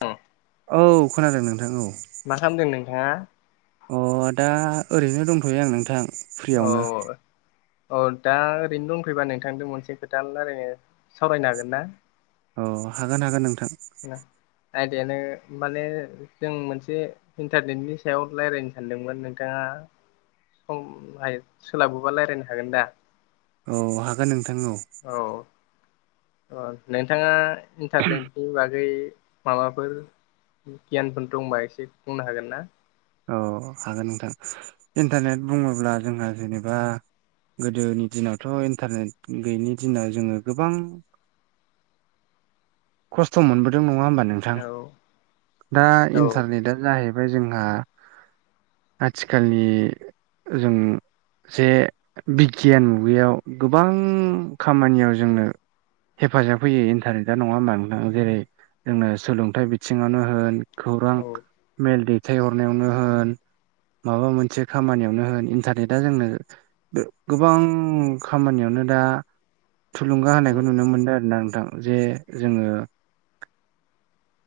औ औ खोनादों नोंथां औ मा खालामदों नोंथाङा। अ दा ओरैनो दंथ'यो आं नोंथां औ फ्रियावनो अ दा ओरैनो दंथ'योबा नोंथांदो मोनसे खोथा लायरायनो सावरायनो हागोन ना अ हागोन हागोन नोंथां। आ दयनो माने जों मोनसे इन्टारनेटनि सायाव रायज्लायनो सानदोंमोन नोंथांङा समहाय [unintelligible] सोलाबोबा रायज्लायनो हागोन दा औ हागोन नोंथां औ औ अ नोंथाङा इन्टारनेटनि बागै माबाफोर गियानफोर दंबा एसे बुंनो हागोन ना औ हागोन नोंथां इन्टारनेट बुङोब्ला जोंहा जेनेबा गोदोनि दिनावथ' इन्टारनेट गैयिनि दिनाव जोङो गोबां [unintelligible] खस्थ' मोनबोदों नङा होमबा नोंथां औ दा औ इन्टारनेटआ जाहैबाय जोंहा। आथिखालनि जों जे बिगियान मुगायाव गोबां खामानियाव जोंनो। हेफाजाब होयो इन्टारनेटा नङा होनबा नोंथां जेरै जोंनो सोलोंथाइ बिथिङावनो होन खौरां औ मेल दैथायहरनायावनो होन माबा मोनसे खामानियावनो होन इन्टारनेटआ जोंनो। गोबां खामानियावनो दा थुलुंगा होनायखौ उम नुनो मोनदों आरोना नोंथां जे जोङो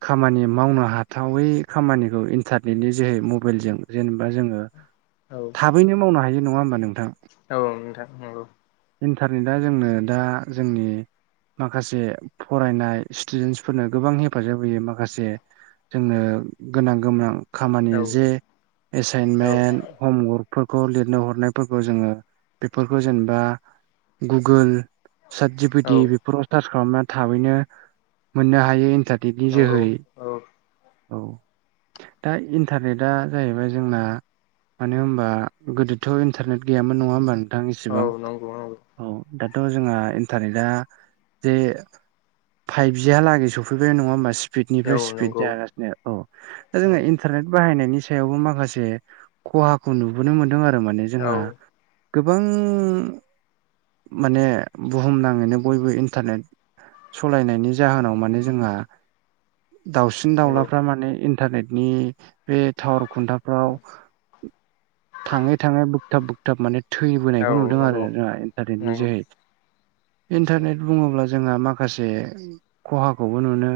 खामानि मावनो हाथावै खामानिखौ इन्टार बेनि जेहै मबाइलजों जेनेबा जोङो औ थाबैनो मावनो हायो नङा होमबा नोंथां। औ नोंथां नंगौ इन्टारनेटआ जोंनो दा जोंनि माखासे फरायनाय स्टुदेनफोरनो गोबां हेफाजाब होयो माखासे जोंनो गोनां गोनां खामानि औ जे औ एसाइनमेन्ट हमवर्कफोरखौ लिरनो हरनायफोरखौ जोंङो बेफोरखौ जेनेबा गुगोल चाट जि पि औ टि बेफोराव टार्च खालामना थाबैनो मोननो हायो इन्टारने नंगौ औ औ दा इन्टारनेटआ जाहैबाय जोंना। मानो होमबा गोदोथ' इन्टारनेट गैयामोन नङा होमबा नोंथां औ इसिबां नंगौ नंगौ औ दाथ' जोंहा इन्टारनेटआ जे फाइभजिहा लागै सफैबाय नङा होमबा औ स्पिडनिफ्राय स्पिड नंगौ जागासिनो औ दा जों इन्टारनेट बाहायनायनि सायावबो माखासे खहाखौ नुबोनो मोनदों आरो माने औ जोंहा। गोबां माने बुहुमनांङैनो बयबो इन्टारनेट सालायनायनि जाहोनाव माने जोंहा। दाउसिन नंगौ दाउलाफ्रा माने इन्टारनेटनि बे टावार खुन्थाफ्राव थांङै थांङै बोगथाब बोगथाब माने थैबोनायखौ औ नुदों आरो नंगौ जोंहा इन्टारनेटनि नंगौ जोहै इन्टारनेट बुङोब्ला जोंहा माखासे खहाखौबो नुनो।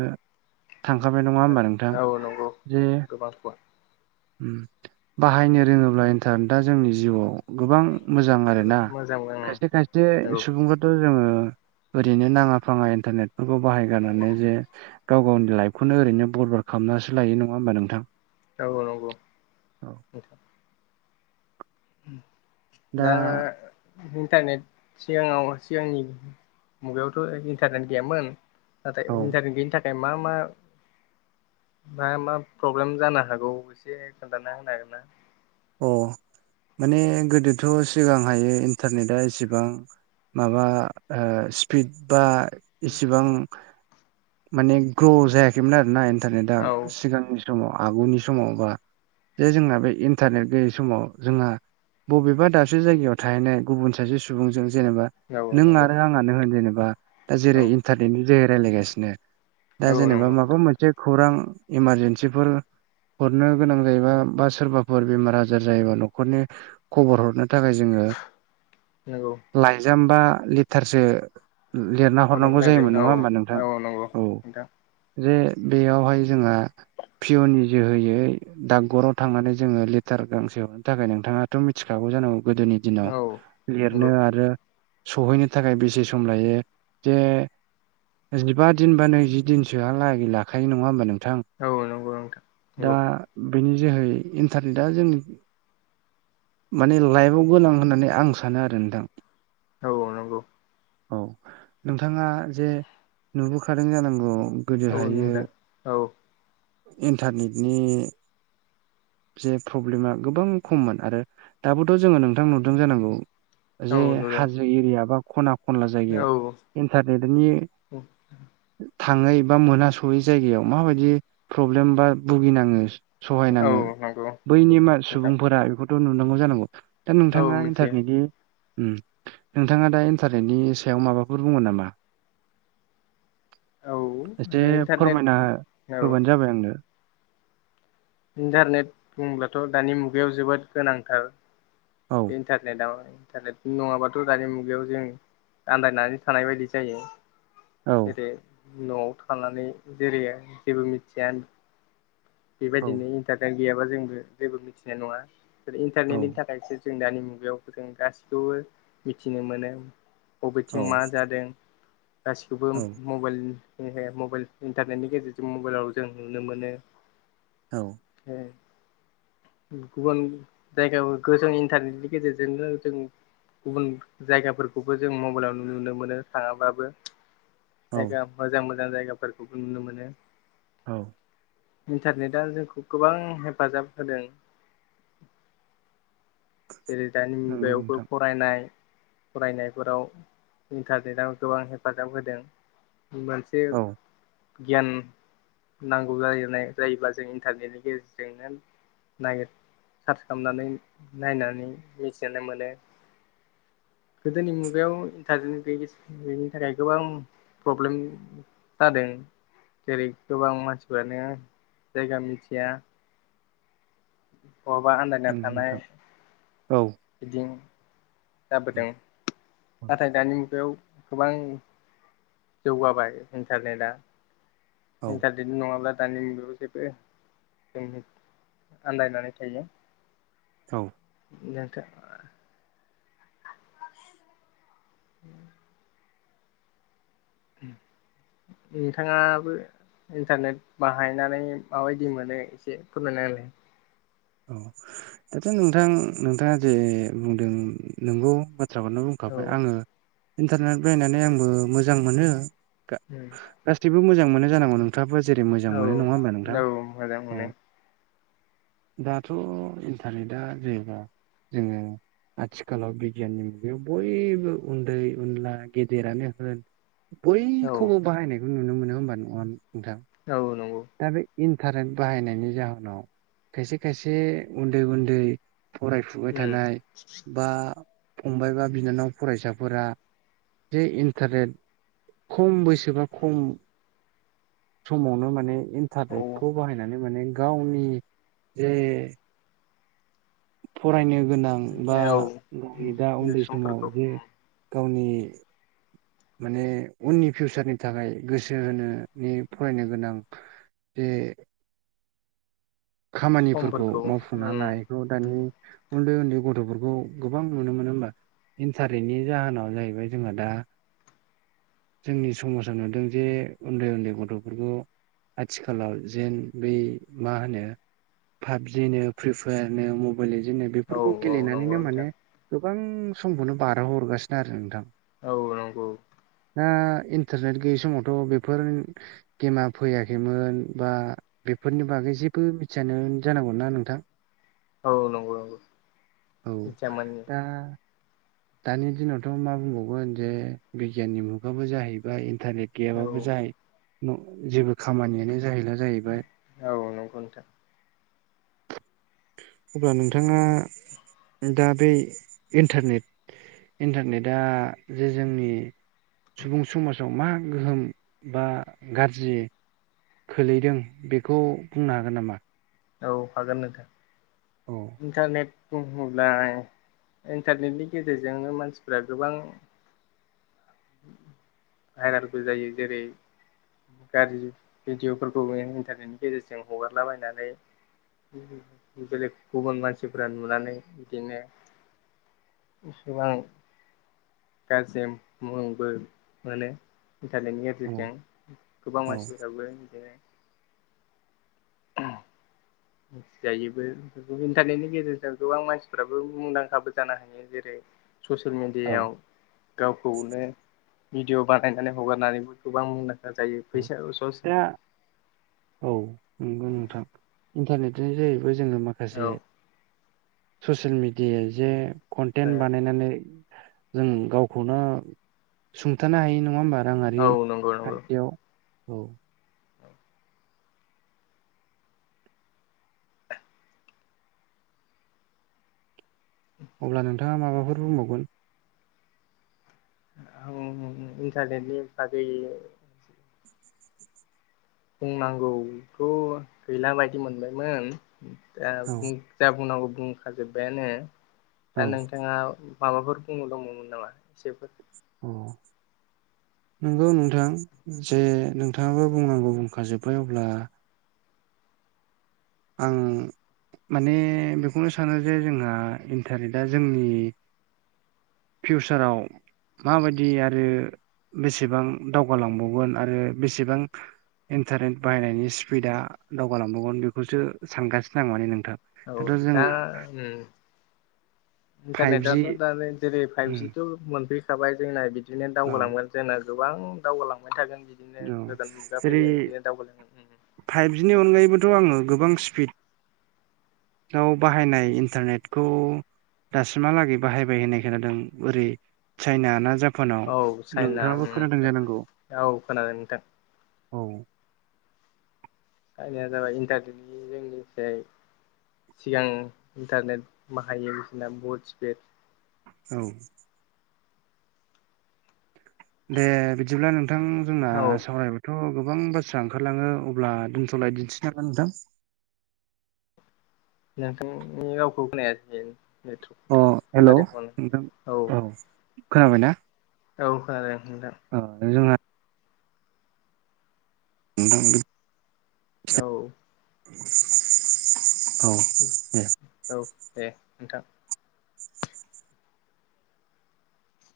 थांखानाय नङा होमबा नोंथां औ नंगौ जे गोबां बाहायनो रोङोब्ला। ओ दा जोंनि जिउआव गोबां मोजां आरोना मोजां खायसे खायसे नंगौ सुबुंफोर थ' जोङो ओरैनो नाङा फाङा इन्टारनेटफोरखौ बाहायगारनानै जे गाव गावनि लाइफखौनो ओरैनो बरबाद खालामनासो लायो नंङा होमबा नोंथां औ औ नंगौ नोंथां दा इन्टारनेट सिगाङाव सिगांनि मुगायावथ' इन्टारनेट गैयामोन। नाथाय औ इन्टारनेट गैयिनि थाखाय मा मा बा मा प्रब्लेम जानो हागौ एसे खोन्थाना होनो हागोन ना अ माने गोदोथ' सिगांहायो इन्टारनेटआ एसेबां माबा ओ स्पिड बा इसिबां माने ग्र' जायाखैमोन आरो ना हागोन इन्टारनेटा ना औ सिगां- समाव आगुनि समाव बा जे जोंना बे इन टारनेट गैयै समाव जोंहा बबेबा दाबसे जायगायाव थाहैनाय गुबुन सासे सुबुंजों जेनेबा औ नों नंगौ आरो आं आनो होन जेनेबा दा जेरै औ इन्टारनेटनि जोहै रायलाय गासिनो। दा औ जेनेबा नंगौ माबा मोनसे खौरां इमारजेन्सिफोर हरनो गोनां जायोबा बा सोरबा फोर बेमार आजार जायोबा न'खरनि खबर हरनो थाखाय जोङो। नंगौ लाइजाम बा लेटारसो लिरना हरनो हरनांगौ गोनां जायोमोन नङा होमबा नोंथां? औ। नंगौ नोंथां जे बेयावहाय जोंहा पिअननि जोहैयै डाकघराव थांनानै जोङो लेटार गांसे हरनो थाखाय नोंथाङाथ' मिथिखागौ जानांगौ गोदोनि दिनाव औ नंगौ लिरनो आरो सहैनो थाखाय बेसे सम लायो जे जिबा दिन बा नैजि दिनसोहालागै लाखायो नंङा होमबा नोंथां? औ नंगौ नोंथां दा नंगौ बेनि जोहै इन्टारनेटआ जों माने लाइफआव गोनां होननानै आं सानो आरो नोंथां। औ नंगौ। औ। नोंथाङा जे नुबोखादों जानांगौ। औ गोदोहायो नुदों औ इन्टारनेटनि जे प्रब्लेमा गोबां खममोन आरो दाबोथ' जोङो नोंथां नुदों जानांगौ। जे औ नुदों हाजो एरिया बा ख'ना खनला औ जायगायाव इन्टारनेटनि थाङै बा मोनहास'यै जायगायाव माबायदि प्रब्लेम बा भुगिनाङो। औ सहायनाङो नंगौ। नंगौ बैनि मा नोंथां सुबुंफोरा बेखौथ' नुुनांगौ जानांगौ दा औ नोंथाङा मिथियो इन्टारनेटनि ओम। नोंथाङा दा इन्टारनेटनि सायाव माबाफोर बुङो नामा? औ इन्टारनेट औ। होलाय आंनो। इन्टारनेट बुंब्लाथ' दानि मुगायाव जोबोद गोनांथार। औ इन्टारनेटाव इन्टारनेट नङाबाथ' दानि मुगायाव जों आन्दायनानै थानाय बायदि जायो। औ गोदो न'आव थानानै जेरै जेबो मिथिया औ बेबायदिनो इन्टारनेट गैयाबा जोंबो जेबो मिथिनाय नङा औ इन्टारनेटनि थाखायसो। जों दानि मुगायावबो जों गासिखौबो मिथिनो मोनो औ बबेथिं मा जादों गासिखौबो औ मबाइलनि मबाइल इन्टारनेटनि गेजेरजों मबाइलाव जों नुनो मोनो औ [inaudible] गुबुन जायगायाव गो जों इन्टारनेटनि गेजेरजोंनो जों गुबुन जायगाफोरखौबो जों मबाइलाव नुनो मोनो थाङाबाबो। औ जायगा मोजां मोजां जायगाफोरखौबो नुनो मोनो। औ इन्टारनेटआ जोंखौ गोबां हेफाजाब होदों। जेरै दानि नंगौ मुगायावबो नोंथां फरायनाय। फरायनायफोराव इन्टारनेटआव गोबां हेफाजाब होदों मोन से औ गियान नांगौ जानाय जायोब्ला जों इन्टारनेटनि गेजेरजोंनो। नागिर सार्च खालामनानै नायनानै मिथिनो मोनो। गोदोनि मुगायाव इन्टारनेटनि गैयै-गैयिनि थाखाय गोबां प्रब्लेम जादों जेरै गोबां मानसिफ्रानो जायगा मिथिया। बहाबा आनदाय नंगौ नोंथां औ। बिदिन जाबोदों औ नाथाय दानि मुगायाव गोबां जौगाबाय इन्टारनेटआ औ इन्टारनेट नङाब्ला दानि जुगाव जेबो जोंनि आन्दायनानै थायो। औ नोंथां [inaudible] नोंथाङाबो इन्टारनेट बाहायनानै माबायदि मोनो एसे फोरमायना होलाय। औ दाथ' नोंथां नोंथाङा जे बुंदों नोंगौ बाथ्राखौनो बुं खाबाय आङो इन्टारनेट बाहायनानै आंबो मोजां मोनो। गा-गासैबो मोजां मोनो जानांगौ नोंथाङाबो जेरै मोजां औ मोनो नङा होमबा नोंथां? औ मोजां औ मोनो दाथ' इन्टारनेटआ जेनेबा जोङो आथिखालाव बिगियाननि मुगायाव बयबो उन्दै उनला गेदेरानो होन औ बयखौबो बाहायनायखौ नुनो मोनो होमबा नङ नोंथां। औ नंगौ। आरो इन्टारेट बाहायनायनि जाहोनाव खायसे खायसे उन्दै उन्दै फरायफुबाय थानाय बा फंबाय बा बिनानाव फरायसाफोरा जे इन्टारेट खम बैसोबा खम समावनो माने औ थारगेदखौ बाहायनानै माने गावनि जे फरायनो गोनां बा औ [unintelligible] दा उन्दै समाव समफोरखौ जे गावनि माने उननि फिउसारनि थाखाय गोसो होनोने फरायनो गोनां बे खामानिफोरखौ समफोरखौ मावफुंना औ लायैखौ दानि उन्दै उन्दै गथ'फोरखौ गोबां नुनो मोनो होमबा। इन्टारनेटनि जाहोनाव जाहैबाय जोंहा दा। जोंनि समाजा नुदों जे उन्दै उन्दै गथ'फोरखौ आथिखालाव जेन बै मा होनो पाबजिनो फ्रि फायारनो मबाइल‌ लेजेननो बिदिनो औ बेफोरखौ नंगौ गेलेनानैनो माने नोंथां गोबां समखौनो बारहो हरगासिनो आरो नोंथां। औ नंगौ। दा इन्टारनेट गैयि समावथ' बेफोर गेमा फैयाखैमोन बा बेफोरनि बागै जेबो मिथियानो जानांगौ ना नोंथां। औ नंगौ नंगौ औ मिनथियामोन उम दा दानि दिनावथ' मा बुंबावगोन जे बिगियाननि मुगाबो जाहैबाय इन्टारनेट औ गैयाबाबो जाय न' जेबो खामानियानो जाहैला जाहैबाय औ नंगौ नोंथां अब्ला नोंथाङा दा बै इन्टारनेट इन्टारनेटा जे जोंनि सुबुं समाजाव मा गोहोम बा गाज्रि खोलैदों बेखौ बुंनो हागोन नामा? औ हागोन नोंथां। औ इन्टारनेट बुङोब्ला इन्टारनेटनि गेजेरजोंनो मानसिफ्रा गोबां भायरेलबो जायो। जेरै गाज्रि भिडिअ'फोरखौबो इन्टारनेटनि गेजेरजों हगारला बायनानै बेलेग गुबुन मानसिफोरा नुनानै इदिनो एसेबां गाजेम मुंबो मोनो। इन्टारनेटनि औ एदेदजों गोबां मानसिफोराबो बिदिनो [unintelligible] जायोबो इन्टारनेटनि गेजेरजों गोबां मानसिफोराबो मुंदांखाबो जानो हायो जेरै ससियेल औ मेडियायाव, गावखौनो भिडिअ' बानायनानै हगारनानैबो गोबां मुंदांखा जायो औ फैसा स'स दा औ नंगौ नोंथां इन्टारनेटनि जाहैबो जोङो माखासे, औ ससियेल मिडिया जे ओ कन्टेन्ट बानायनानै, जों गावखौनो सुंथानो हायो नङा होमबा राङारि औ नंगौ खान्थियाव, औ औ अब्ला नोंथाङा माबाफोर बुंबावगोन? आं ओइ राजेननि बागै, बुंनांगौथ' गैला बायदि मोनबायमोन दा औ जा बुंनांगौ बुंखाजोब्बायानो औ दा नोंथाङा, माबाफोर बुंनो दंमोन नामा एसेफोर? [unintelligible] नंगौ नोंथां जे नोंथाङाबो बुंनांगौ बुंखा जोब्बाय अब्ला, आं माने बेखौनो सानो जे जोंहा इन्टारनेटआ जोंनि फिउचाराव, माबायदि आरो बेसेबां दावगालांबावगोन आरो बेसेबां इन्टारनेट बाहायनायनि स्पिडा दावगालांबावगोन बेखौसो सानगासिनो नङा माने नोंथां, औ दाथ' दा जोङो उम फाइभजि इन्टारनेटआथ' दा जेरै फाइभजिथ' मोनफैखाबाय जोंना बिदिनो औ दावगालांगोन जोंना गोबां दावगालांबाय थागोन बि बिदिनो गोदान मुगा फैगोन जेरै बिदिनो दावगोलांगगोन फाइभजिनि अनगायैबोथ' आङो गोबां स्पिड, बाहायनाय इन्टारनेटखौ, दासिमहालागै बाहायबाय होननाय खोनादों ओरै चाइना ना‌ जाप औ चाइना उम औ खोनादों नोंथां, औ आंनिया जाबाय इन्टारनेटनि जोंनिखै, सिगां इन्टारनेट बाहायायो बिसिना बहुद स्पिड, औ दे बिदिब्ला नोंथां जोंना औ सावरायबाय थ' गोबां बाथ्रा ओंखारलाङो अब्ला दोनथ'लायदिनिसै नामा नोंथां, नोंथांनि रावखौ खोनायासै अ नेट्रक हेल' जादों नोंथां खोमा औ खोनाबायना? औ खोनादों नोंथां, औ जोंहा [unintelligible] औ औ दे औ दे नोंथां